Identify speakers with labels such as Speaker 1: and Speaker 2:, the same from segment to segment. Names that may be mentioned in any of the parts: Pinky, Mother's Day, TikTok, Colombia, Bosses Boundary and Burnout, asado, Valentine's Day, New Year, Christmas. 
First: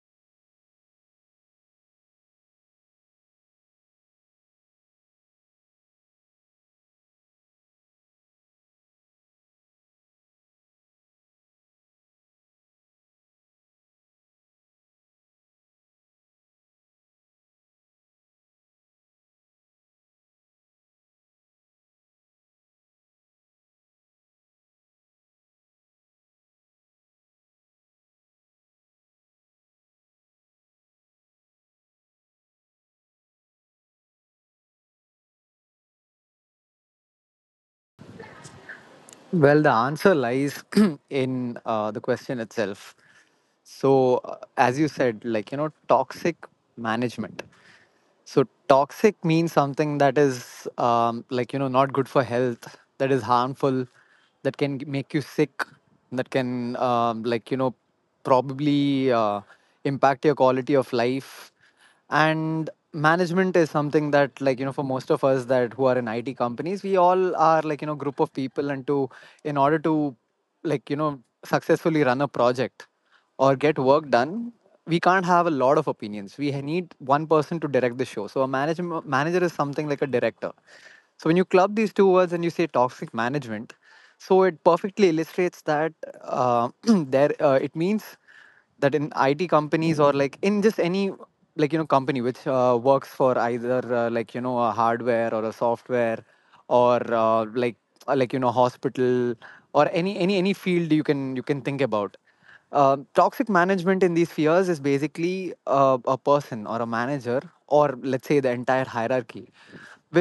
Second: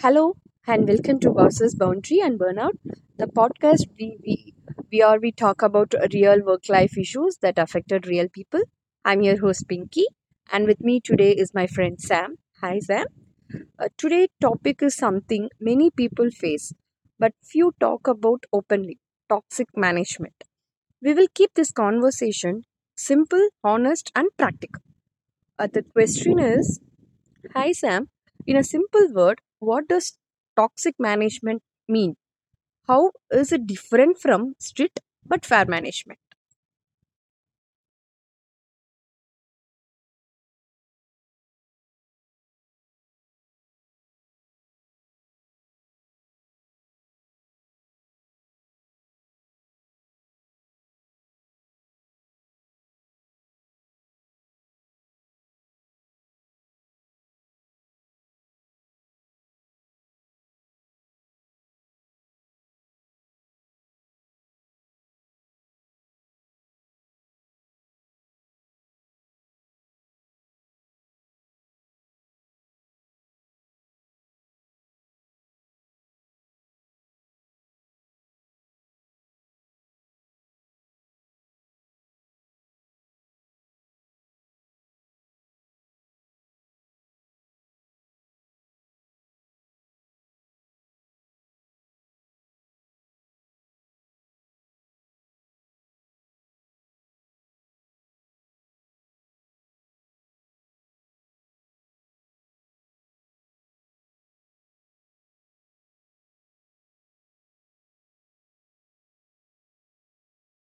Speaker 1: Hello and welcome to Bosses Boundary and Burnout, the podcast we where we talk about real work life issues that affected real people. I'm your host Pinky, and with me today is my friend Sam. Hi, Sam. Today topic is something many people face, but few talk about openly: toxic management. We will keep this conversation simple, honest, and practical. The question is: Hi, Sam. In a simple word, what does toxic management mean? How is it different from strict but fair management?
Speaker 2: Well, the answer lies in the question itself. So, as you said, toxic management. So toxic means something that is like you know not good for health, that is harmful, that can make you sick, that can probably impact your quality of life. And management is something that like you know for most of us that who are in IT companies, we all are like you know group of people, and to in order to like you know successfully run a project or get work done, we can't have a lot of opinions. We need one person to direct the show. So a manager is something like a director. So when you club these two words and you say toxic management, so it perfectly illustrates that there it means that in IT companies or like in just any like you know company which works for either like you know a hardware or a software or like you know hospital or any field you can think about, toxic management in these spheres is basically a person or a manager or let's say the entire hierarchy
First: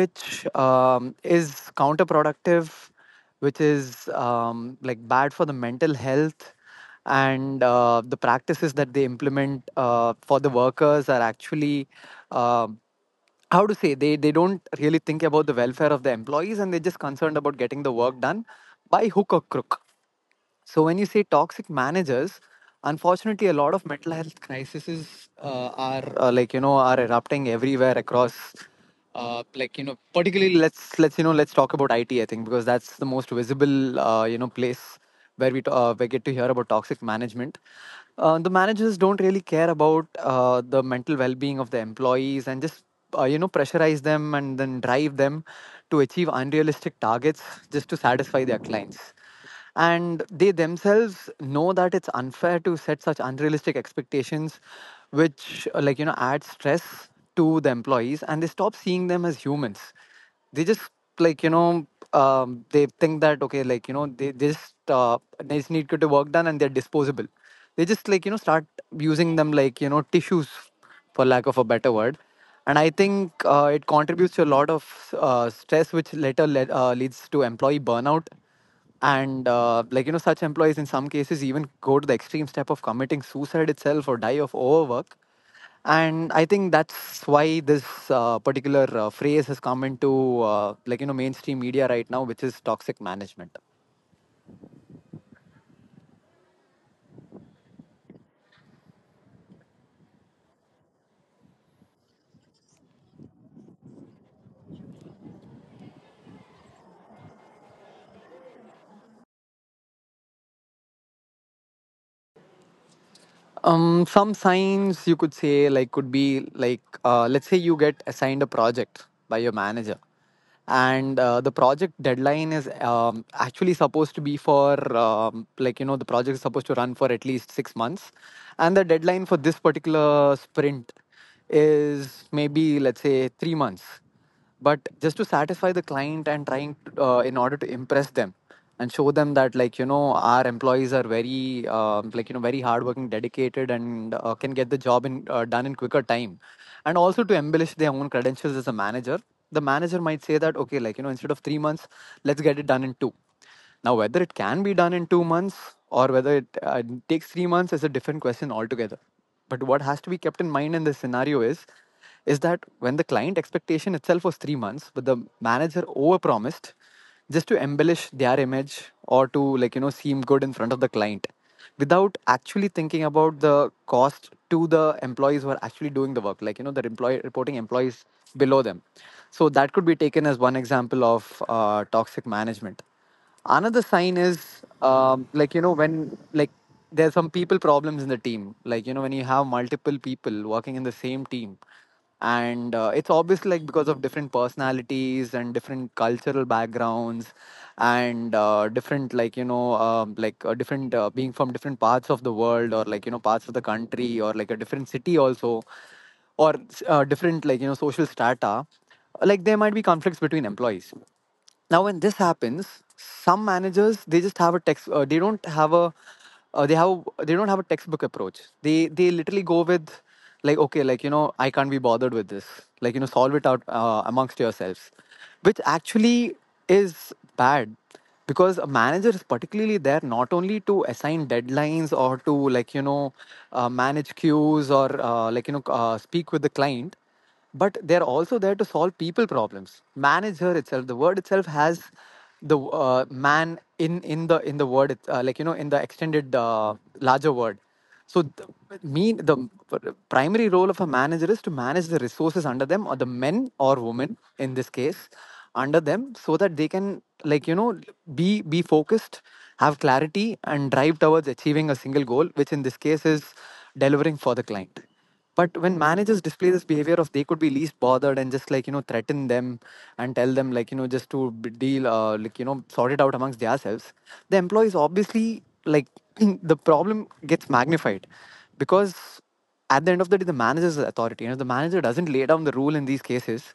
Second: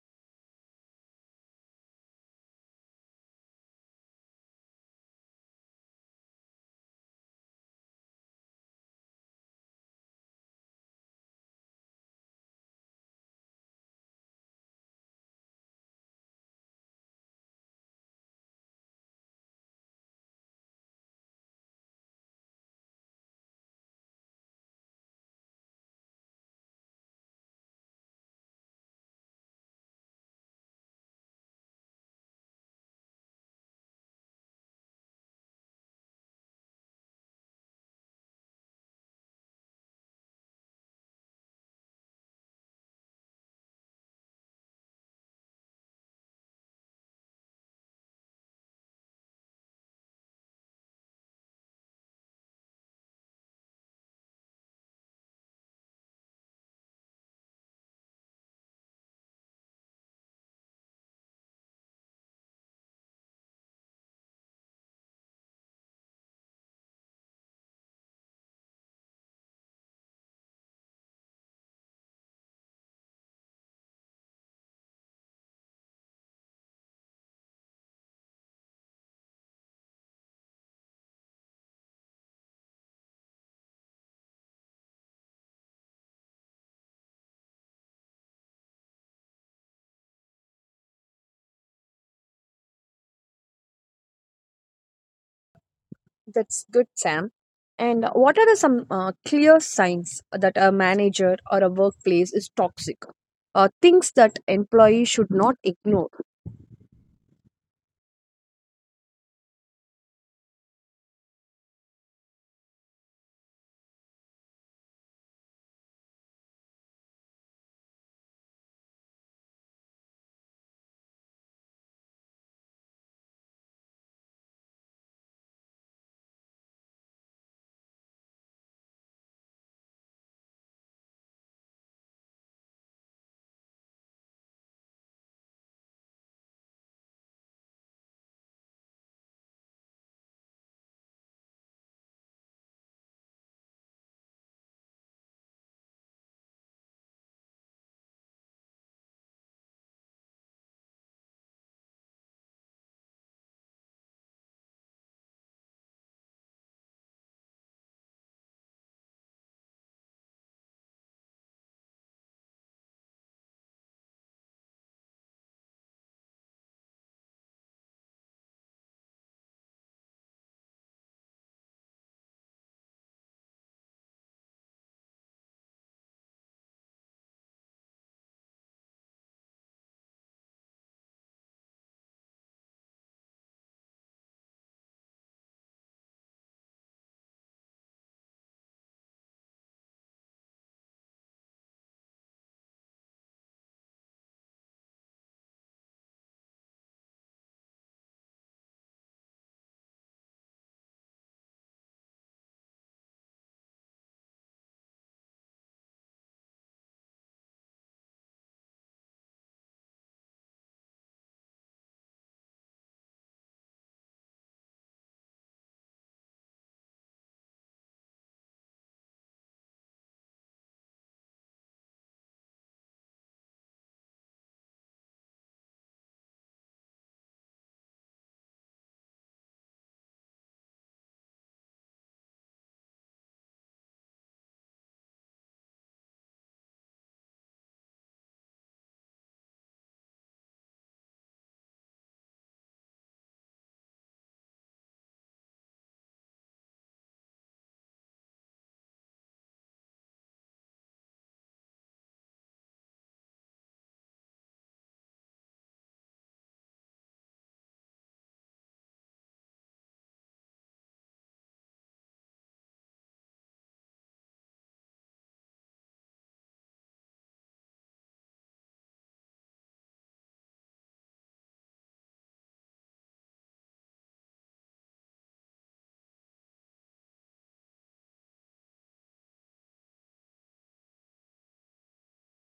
Speaker 2: which is counterproductive, which is like bad for the mental health, and the practices that they implement for the workers are actually uh, how to say, they don't really think about the welfare of the employees, and they're just concerned about getting the work done by hook or crook. So when you say toxic managers, unfortunately, a lot of mental health crises are like you know are erupting everywhere across. Like you know, particularly let's you know let's talk about IT. I think because that's the most visible you know place where we get to hear about toxic management. The managers don't really care about the mental well-being of the employees and just you know pressurize them and then drive them to achieve unrealistic targets just to satisfy their clients, and they themselves know that it's unfair to set such unrealistic expectations which like you know add stress to the employees, and they stop seeing them as humans. They just like you know they think that okay like you know they just need to get work done and they're disposable. They just like you know start using them like you know tissues, for lack of a better word. And I think it contributes to a lot of stress, which later leads to employee burnout. And like you know such employees in some cases even go to the extreme step of committing suicide itself or die of overwork. And I think that's why this particular phrase has come into like you know mainstream media right now, which is toxic management.
Speaker 1: That's good, Sam. And what are the some clear signs that a manager or a workplace is toxic? Things that employees should not ignore.
Speaker 2: Some signs you could say like could be like let's say you get assigned a project by your manager, and the project deadline is actually supposed to be for like you know, the project is supposed to run for at least 6 months, and the deadline for this particular sprint is maybe let's say 3 months, but just to satisfy the client and trying to, in order to impress them and show them that like you know our employees are very like you know very hardworking, dedicated, and can get the job in done in quicker time, and also to embellish their own credentials as a manager, the manager might say that okay like you know instead of 3 months, let's get it done in two. Now, whether it can be done in 2 months or whether it takes 3 months is a different question altogether. But what has to be kept in mind in this scenario is that when the client expectation itself was 3 months, but the manager overpromised just to embellish their image or to like you know seem good in front of the client, without actually thinking about the cost to the employees who are actually doing the work, like you know the employee reporting employees below them. So that could be taken as one example of toxic management. Another sign is, like you know, when like there's some people problems in the team, like you know when you have multiple people working in the same team, and it's obviously like because of different personalities and different cultural backgrounds, and different like you know different being from different parts of the world, or like you know parts of the country, or like a different city also, or different like you know social strata. Like, there might be conflicts between employees. Now when this happens, some managers, they just have a text they don't have a they don't have a textbook approach. They literally go with like, okay like you know I can't be bothered with this, like you know solve it out amongst yourselves, which actually is bad, because a manager is particularly there not only to assign deadlines or to like you know manage queues or like you know speak with the client, but they're also there to solve people problems. Manager itself, the word itself has the man in the, in the word, like you know, in the extended larger word. So the, mean the primary role of a manager is to manage the resources under them, or the men or women in this case under them, so that they can like you know be focused, have clarity, and drive towards achieving a single goal, which in this case is delivering for the client. But when managers display this behavior of they could be least bothered and just like you know threaten them, and tell them like you know just to deal, like you know sort it out amongst themselves, the employees obviously like the problem gets magnified, because at the end of the day, the manager's authority, and if the manager doesn't lay down the rule in these cases,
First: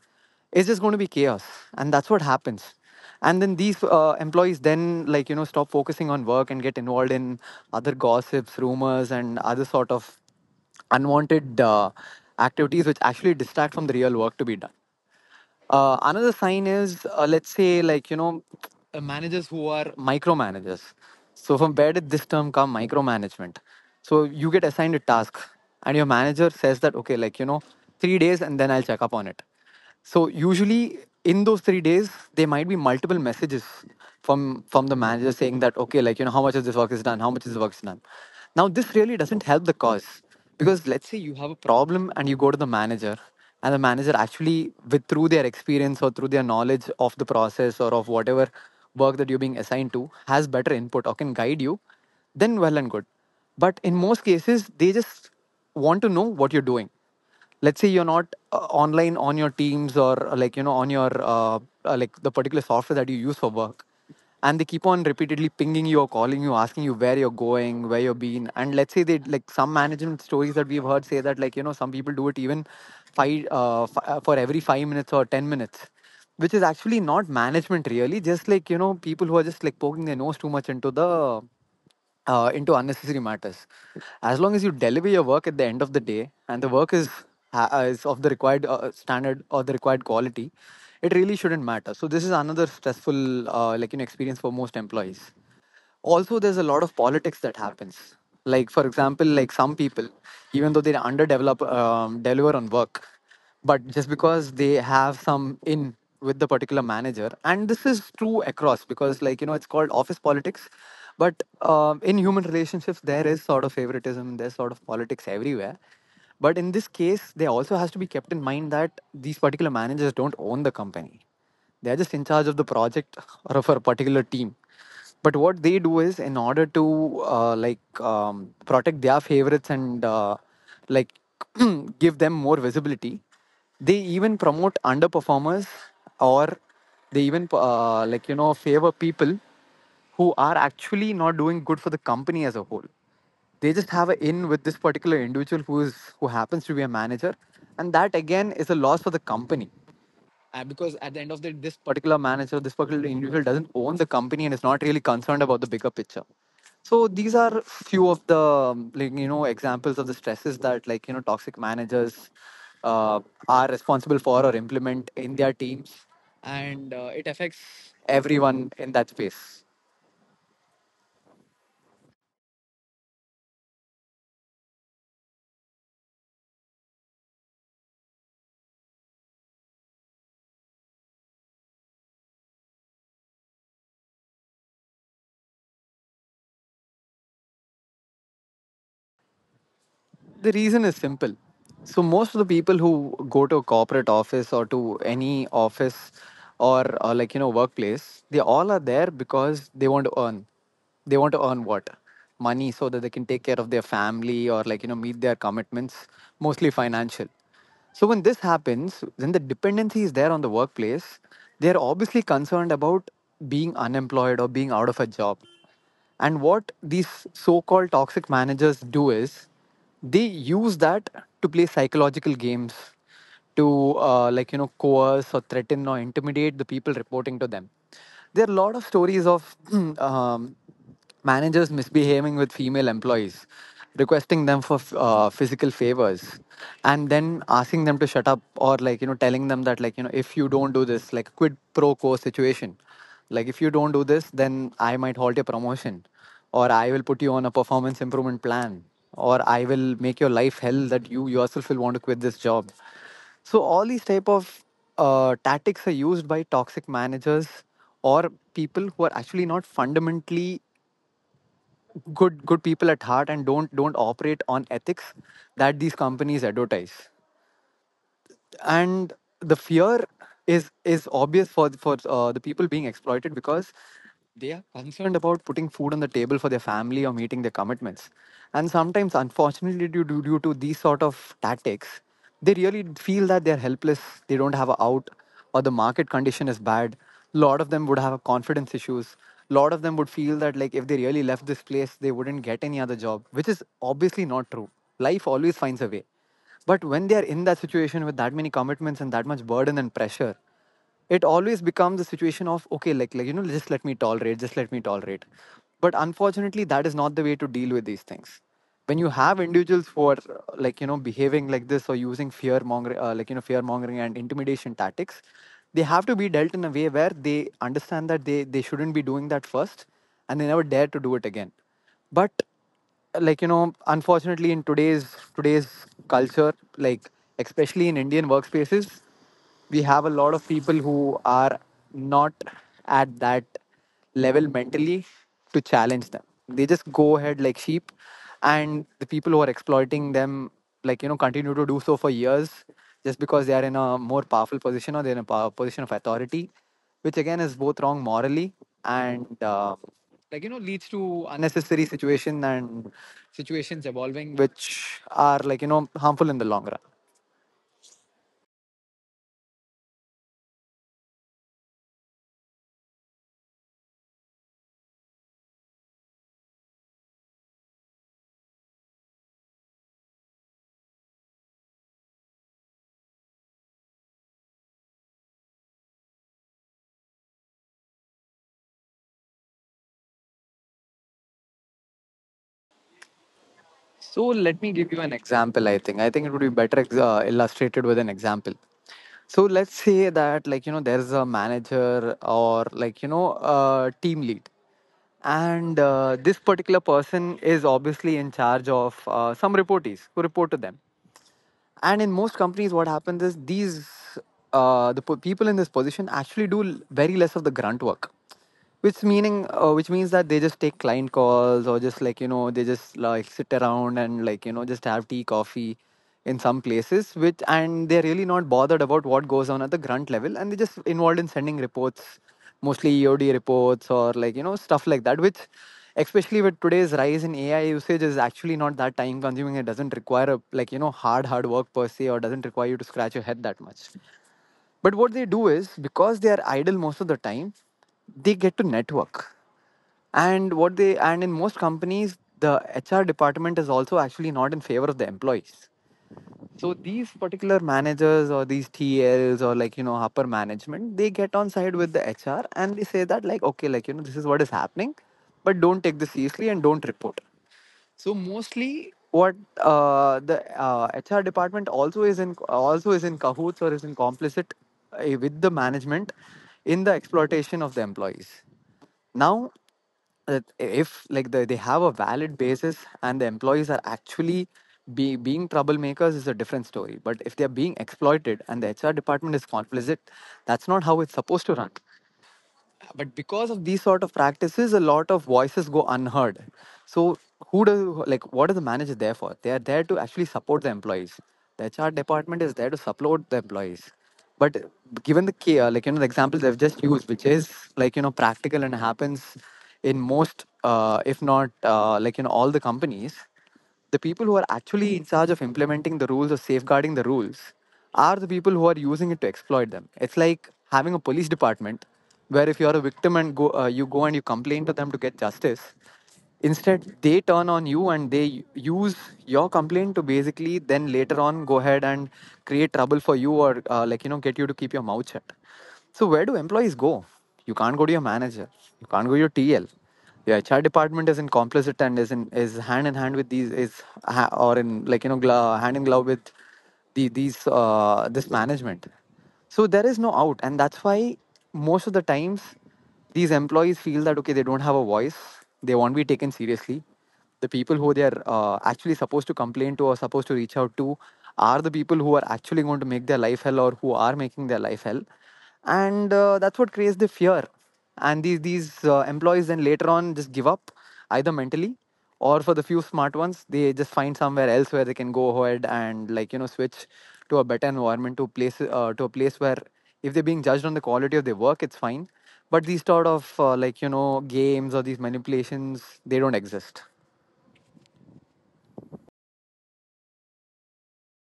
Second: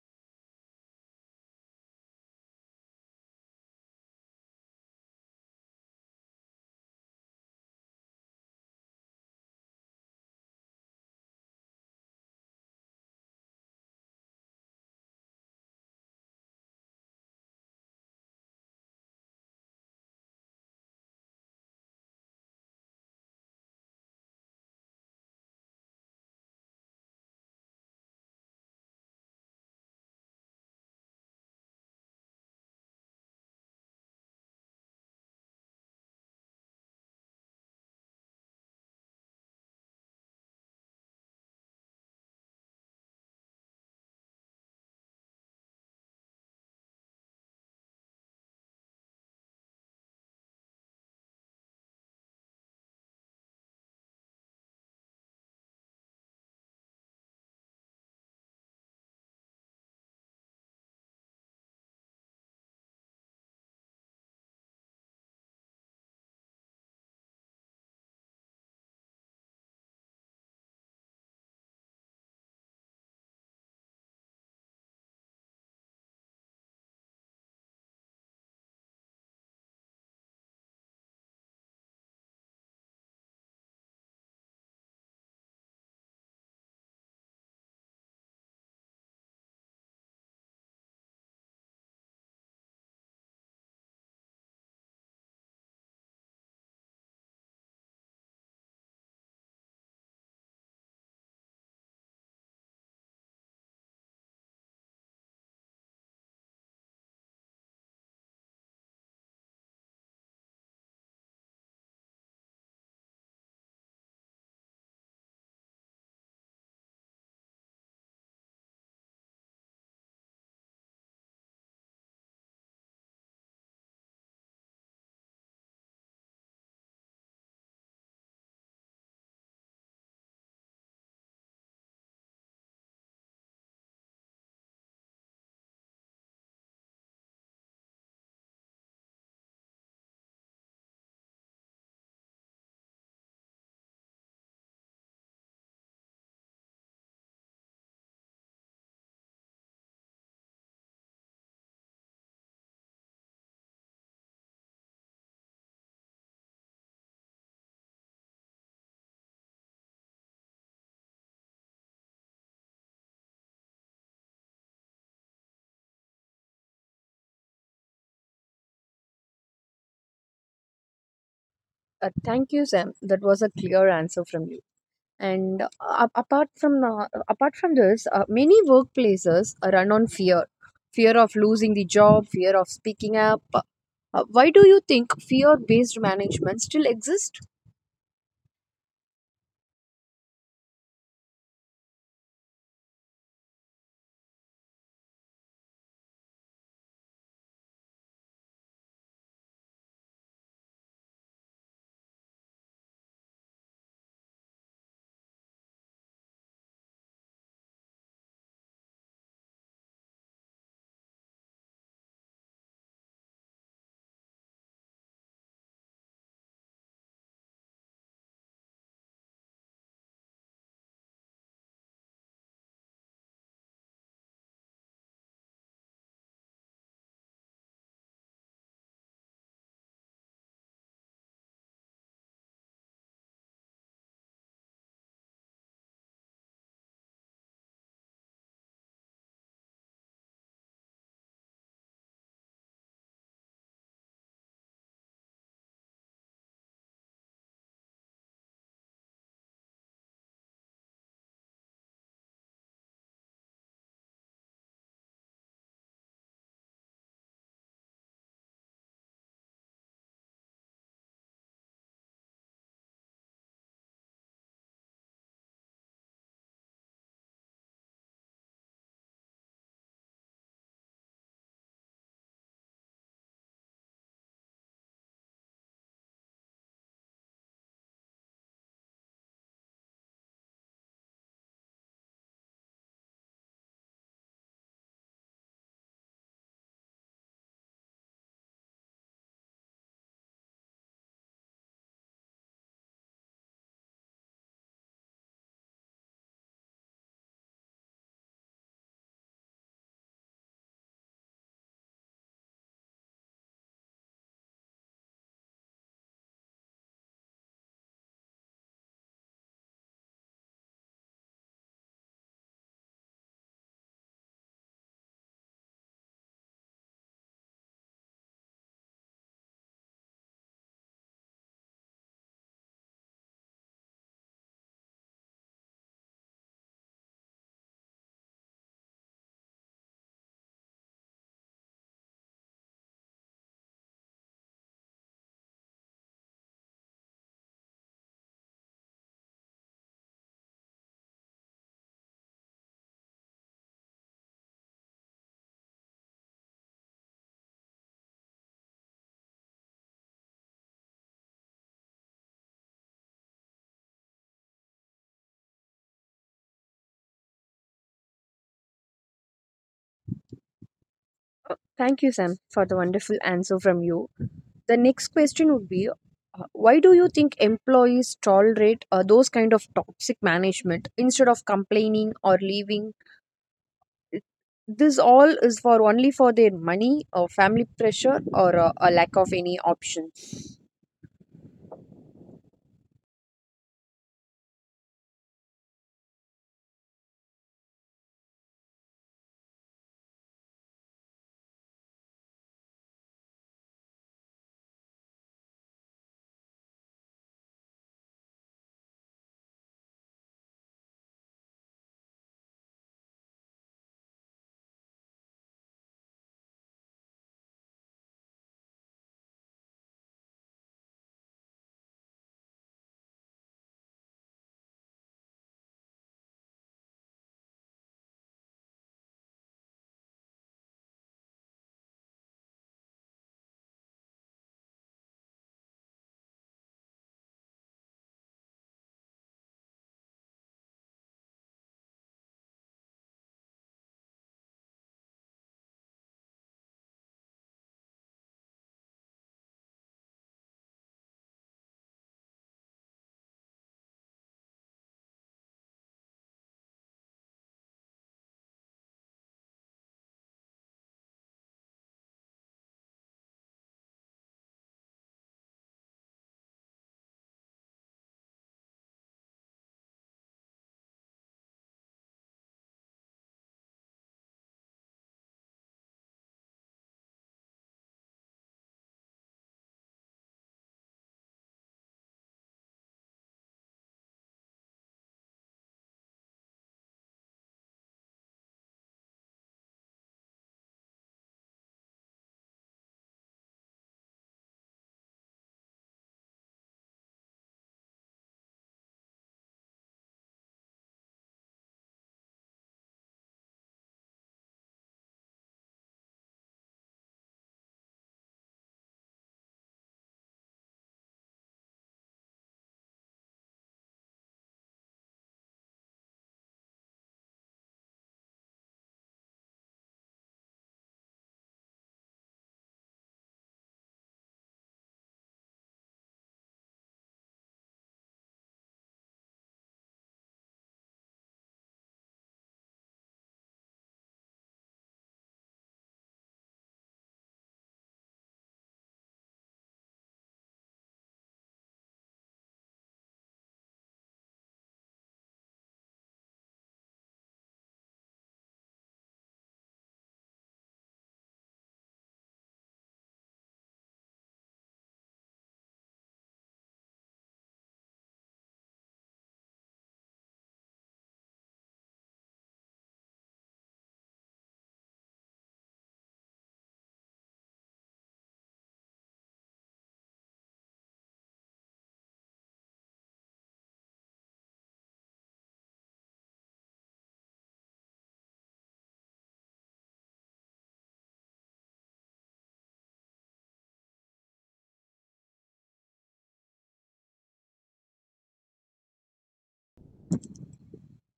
Speaker 2: it's just going to be chaos. And that's what happens. And then these employees then like you know stop focusing on work and get involved in other gossips, rumors, and other sort of unwanted activities which actually distract from the real work to be done. Another sign is, let's say, like, you know, managers who are micromanagers. So, from where did this term come, micromanagement? So, you get assigned a task, and your manager says that, okay, like, you know, 3 days and then I'll check up on it. So, usually in those 3 days, there might be multiple messages from the manager saying that, okay, like, you know, how much of this work is done, how much of this work is done. Now, this really doesn't help the cause, because let's say you have a problem and you go to the manager, and the manager actually with through their experience or through their knowledge of the process or of whatever work that you're being assigned to has better input or can guide you, then well and good. But in most cases they just want to know what you're doing. Let's say you're not uh, online on your Teams, or like you know on your like the particular software that you use for work, and they keep on repeatedly pinging you or calling you, asking you where you're going, where you've been. And let's say, they like some management stories that we've heard say that like you know some people do it even for every 5 minutes or 10 minutes, which is actually not management really, just like you know people who are just like poking their nose too much into the into unnecessary matters. As long as you deliver your work at the end of the day and the work is is of the required standard or the required quality, it really shouldn't matter. So this is another stressful experience for most employees. Also, there's a lot of politics that happens. Like, for example, like some people, even though they underdevelop deliver on work, but just because they have some in with the particular manager. And this is true across, because like you know it's called office politics. But in human relationships there is sort of favoritism, there's sort of politics everywhere. But in this case there also has to be kept in mind that these particular managers don't own the company, they're just in charge of the project or of a particular team. But what they do is, in order to protect their favorites and like give them more visibility, they even promote underperformers, or they even favor people who are actually not doing good for the company as a whole. They just have an in with this particular individual who happens to be a manager. And that again is a loss for the company, because at the end of the day, this particular manager, this particular individual doesn't own the company and is not really concerned about the bigger picture. So these are few of the examples of the stresses that like you know toxic managers uh, are responsible for or implement in their teams, and it affects everyone in that space.
Speaker 1: Thank you, Sam. That was a clear answer from you. And apart from this, many workplaces run on fear, fear of losing the job, fear of speaking up. Why do you think fear based management still exists?
Speaker 2: The reason is simple. So, most of the people who go to a corporate office or to any office or, like, you know, workplace, they all are there because they want to earn. They want to earn what? Money, so that they can take care of their family or, like, you know, meet their commitments, mostly financial. So, when this happens, when the dependency is there on the workplace, they're obviously concerned about being unemployed or being out of a job. And what these so called toxic managers do is they use that to play psychological games, to, like, you know, coerce or threaten or intimidate the people reporting to them. There are a lot of stories of um, managers misbehaving with female employees, requesting them for physical favors, and then asking them to shut up, or like you know telling them that, like you know, if you don't do this, like quid pro quo situation, like if you don't do this, then I might halt your promotion, or I will put you on a performance improvement plan, or I will make your life hell, that you yourself will want to quit this job. So all these type of tactics are used by toxic managers, or people who are actually not fundamentally good people at heart and don't operate on ethics that these companies advertise. And the fear is obvious for the people being exploited, because they are concerned about putting food on the table for their family or meeting their commitments. And sometimes, unfortunately, due to these sort of tactics, they really feel that they're helpless, they don't have a out, or the market condition is bad. A lot of them would have confidence issues. A lot of them would feel that, like, if they really left this place they wouldn't get any other job, which is obviously not true. Life always finds a way. But when they are in that situation, with that many commitments and that much burden and pressure, it always becomes a situation of, okay, just let me tolerate, just let me tolerate. But unfortunately, that is not the way to deal with these things. When you have individuals who are behaving like this, or using fear mongering, fear mongering and intimidation tactics, they have to be dealt in a way where they understand that they shouldn't be doing that first, and they never dare to do it again. But like you know, unfortunately, in today's culture, like, especially in indian workspaces, we have a lot of people who are not at that level mentally to challenge them. They just go ahead like sheep, and the people who are exploiting them, like you know, continue to do so for years, just because they are in a more powerful position, or they're in a power position of authority. Which again is both wrong morally and leads to unnecessary situation and situations evolving which are, like you know, harmful in the long run.
Speaker 1: Thank you, Sam, for the wonderful answer from you. The next question would be, why do you think employees tolerate those kind of toxic management instead of complaining or leaving? This all is for only for their money or family pressure, or a lack of any option?
Speaker 2: So let me give you an example. I think it would be better illustrated with an example. So let's say that, like you know, there's a manager, or like you know, a team lead, and this particular person is obviously in charge of some reportees who report to them. And in most companies what happens is, these people in this position actually do very less of the grunt work, which meaning, which means that they just take client calls, or just like you know they just like sit around and like you know just have tea coffee in some places. Which, and they're really not bothered about what goes on at the grunt level, and they're just involved in sending reports, mostly EOD reports or like you know stuff like that, which, especially with today's rise in AI usage, is actually not that time consuming. It doesn't require a, like you know, hard work per se, or doesn't require you to scratch your head that much. But what they do is, because they are idle most of the time, they get to network. And what they, and in most companies the HR department is also actually not in favor of the employees. So these particular managers, or these T Ls, or like you know upper management, they get on side with the HR and they say that, like, okay, like you know this is what is happening, but don't take this seriously and don't report. So mostly what the HR department also is in cahoots or is in complicit with the management, in the exploitation of the employees. Now, that if like the, they have a valid basis and the employees are actually being troublemakers, is a different story. But if they are being exploited and the HR department is complicit, that's not how it's supposed to run. But because of these sort of practices, a lot of voices go unheard. So, who does, like, what is the manager there for? They are there to actually support the employees. The HR department is there to support the employees. But, given the care, like you know, the example they've just used, which is, like you know, practical and happens in most, if not, all the companies, the people who are actually in charge of implementing the rules or safeguarding the rules are the people who are using it to exploit them. It's like having a police department where, if you're a victim and go, you go and you complain to them to get justice, instead they turn on you and they use your complaint to basically then later on go ahead and create trouble for you, or get you to keep your mouth shut. So where do employees go? You can't go to your manager. You can't go to your TL. Your HR department is in complicit and is in is hand in hand with these, is ha- or in like you know gla- hand in glove with the these this management. So there is no out, and that's why, most of the times, these employees feel that, okay, they don't have a voice. They won't be taken seriously. The people who they are, actually supposed to complain to, or supposed to reach out to, are the people who are actually going to make their life hell, or who are making their life hell. And that's what creates the fear. And these employees then later on just give up, either mentally, or, for the few smart ones, they just find somewhere else where they can go ahead and, like you know, switch to a better environment, to a place, to a place where, if they're being judged on the quality of their work, it's fine, but these sort of, like you know, games, or these manipulations, they don't exist.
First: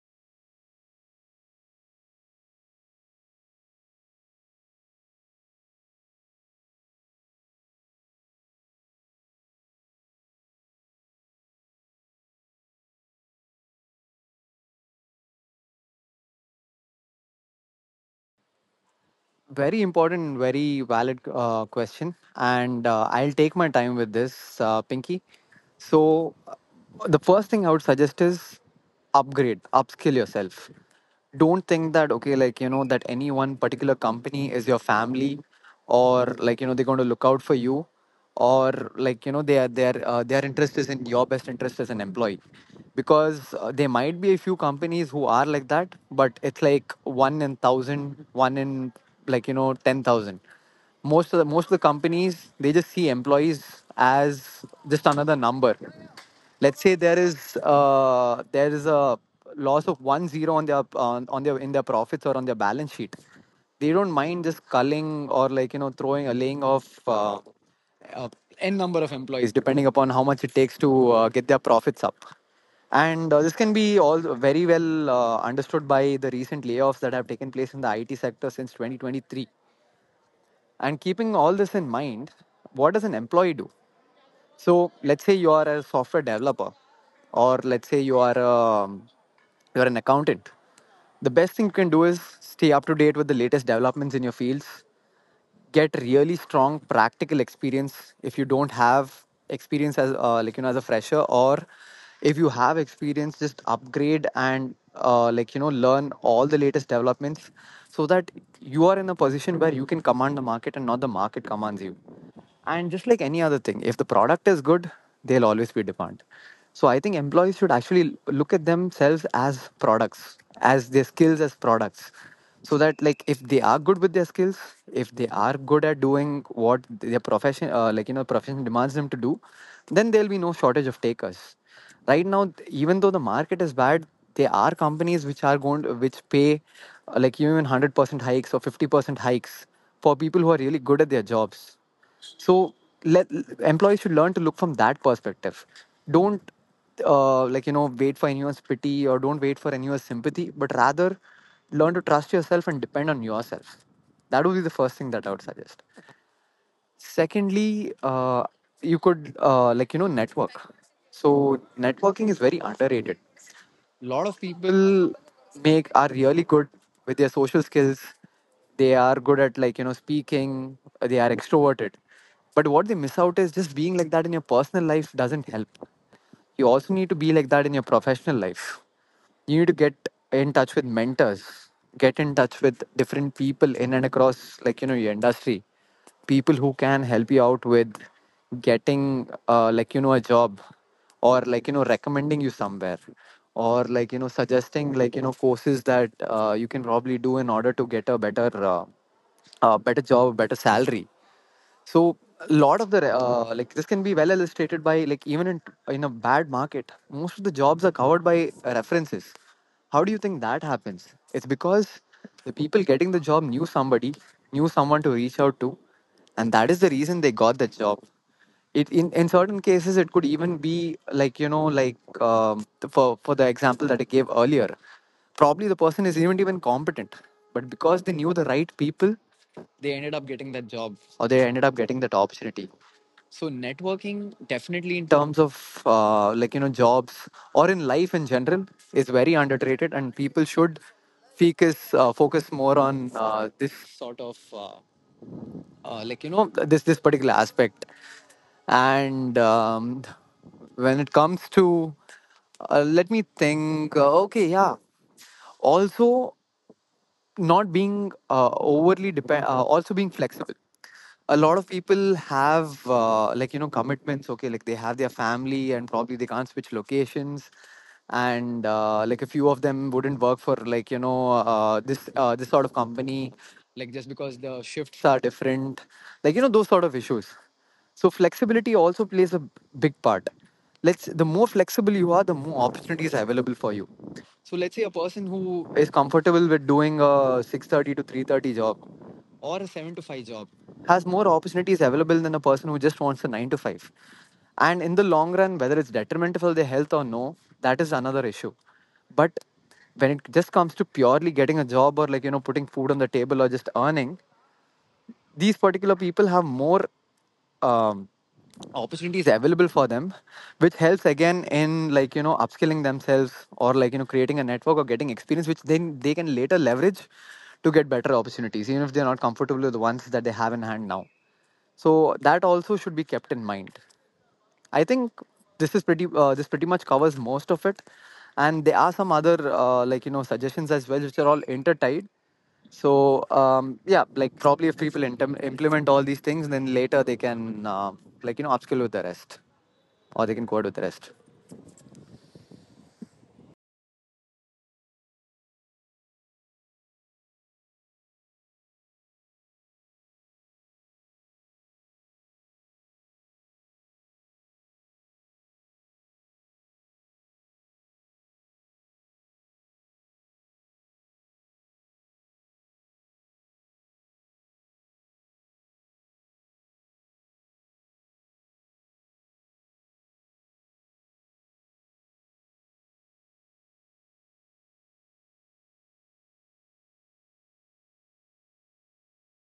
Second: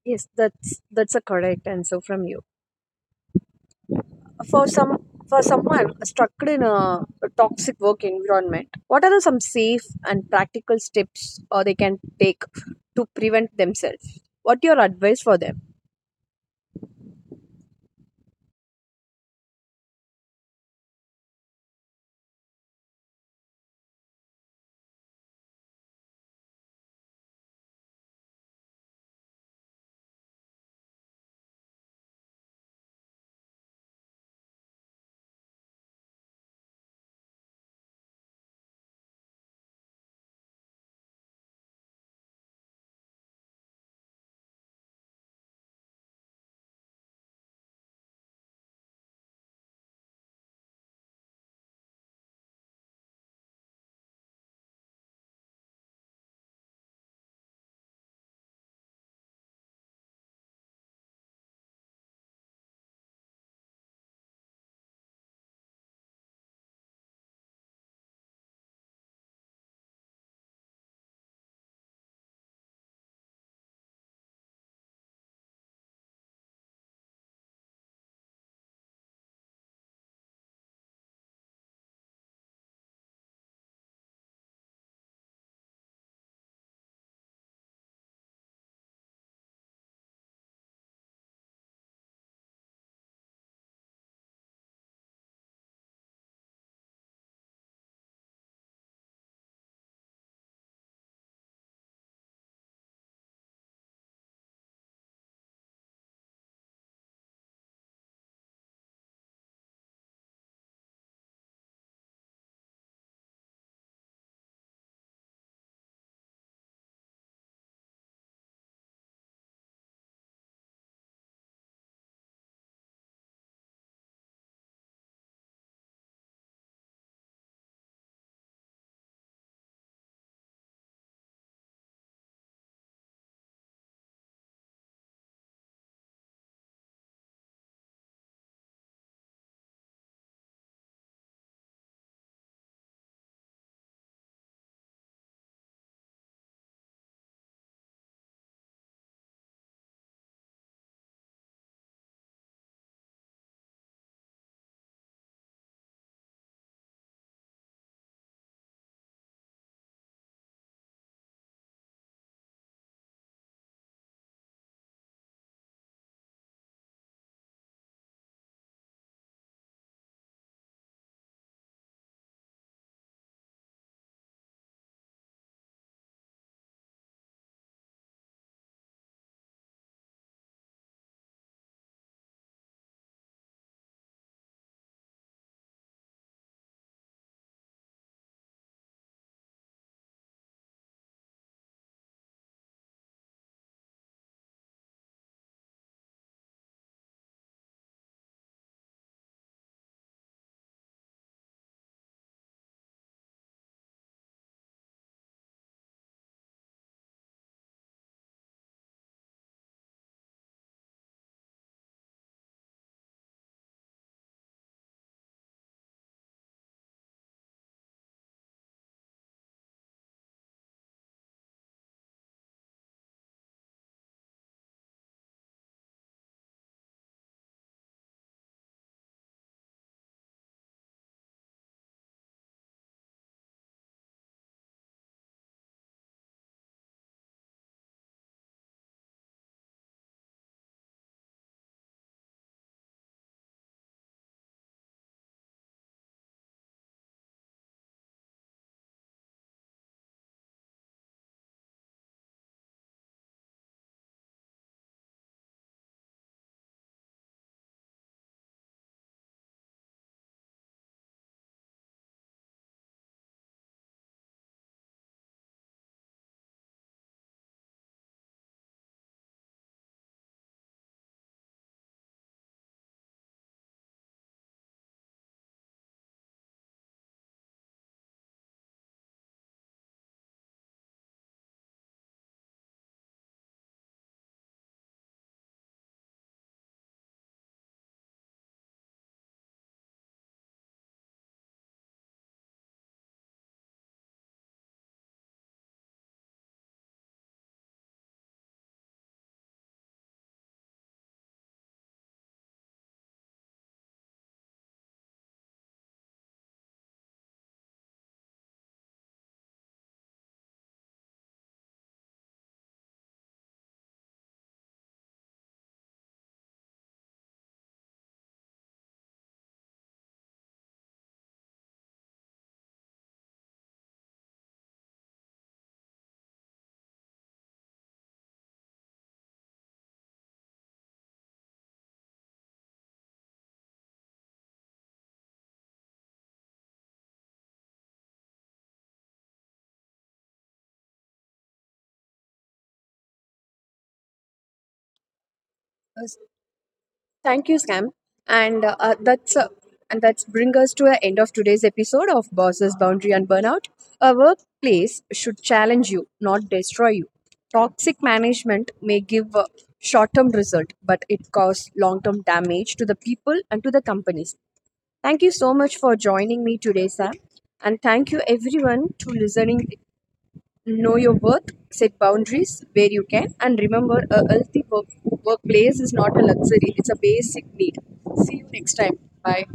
Speaker 1: Yes, that's a correct answer from you. For some for someone stuck in a toxic work environment, what are the some safe and practical steps or they can take to prevent themselves? What your advice for them?
Speaker 2: Very important and very valid question. And I'll take my time with this, Pinky. So, the first thing I would suggest is, upgrade, upskill yourself. Don't think that, okay, like, that any one particular company is your family, or like, they're going to look out for you, or like their interest is in your best interest as an employee. Because there might be a few companies who are like that, but it's like one in thousand, one in, like 10,000. Most of the companies, they just see employees as just another number. Let's say there is a loss of one zero on their in their profits, or on their balance sheet. They don't mind just culling, or like throwing a, laying off uh, n number of employees, depending upon how much it takes to get their profits up. And this can be all very well understood by the recent layoffs that have taken place in the IT sector since 2023. And keeping all this in mind, what does an employee do? So let's say you are a software developer, or let's say you're an accountant. The best thing you can do is stay up to date with the latest developments in your fields. Get really strong practical experience if you don't have experience, as like as a fresher, or if you have experience, just upgrade and like learn all the latest developments, so that you are in a position where you can command the market and not the market commands you. And just like any other thing, if the product is good, there'll always be demand. So I think employees should actually look at themselves as products, as their skills as products. So that, like, if they are good with their skills, if they are good at doing what their profession, like, profession demands them to do, then there'll be no shortage of takers. Right now, even though the market is bad, there are companies which are going to, which pay like even 100% hikes or 50% hikes for people who are really good at their jobs. So let, employees should learn to look from that perspective. Don't like wait for anyone's pity, or don't wait for anyone's sympathy, but rather learn to trust yourself and depend on yourself. That would be the first thing that I would suggest. Secondly, you could like network. So networking is very underrated. A lot of people make, are really good with their social skills. They are good at, like, speaking. They are extroverted. But what they miss out is, just being like that in your personal life doesn't help. You also need to be like that in your professional life. You need to get in touch with mentors, get in touch with different people in and across, like, your industry. People who can help you out with getting like a job, or like recommending you somewhere, or like suggesting, like, courses that you can probably do in order to get a better better job, better salary. So a lot of the like, this can be well illustrated by, like, even in, a bad market, most of the jobs are covered by references. How do you think that happens? It's because the people getting the job knew somebody, knew someone to reach out to, and that is the reason they got the job. In certain cases, it could even be like like for the example that I gave earlier, probably the person is even competent, but because they knew the right people, they ended up getting that job, or they ended up getting that opportunity. So networking, definitely in terms of like jobs, or in life in general, is very underrated, and people should focus more on this sort of like this particular aspect. And when it comes to, let me think. Okay, yeah, also not being also being flexible. A lot of people have like commitments. Okay, like they have their family and probably they can't switch locations, and like a few of them wouldn't work for, like, this sort of company, like just because the shifts are different, like those sort of issues. So flexibility also plays a big part. Let's, the more flexible you are, the more opportunities are available for you. So let's say a person who is comfortable with doing a 6:30 to 3:30 job, or a 7 to 5 job, has more opportunities available than a person who just wants a 9 to 5. And in the long run, whether it's detrimental for their health or no, that is another issue. But when it just comes to purely getting a job, or like putting food on the table, or just earning, these particular people have more um, opportunities available for them, which helps again in, like, upskilling themselves, or like creating a network, or getting experience, which then they can later leverage to get better opportunities, even if they're not comfortable with the ones that they have in hand now. So that also should be kept in mind. I think this is pretty. This pretty much covers most of it, and there are some other like suggestions as well, which are all intertied. So yeah, like probably if people implement all these things, then later they can like upskill with the rest, or they can code with the rest.
Speaker 1: Thank you, Sam. And that's and that's bring us to the end of today's episode of Bosses, Boundary and Burnout. A workplace should challenge you, not destroy you. Toxic management may give a short-term result, but it causes long-term damage to the people and to the companies. Thank you so much for joining me today, Sam. And thank you everyone to listening. Know your worth, set boundaries where you can, and remember, a workplace is not a luxury, it's a basic need. See you next time. Bye.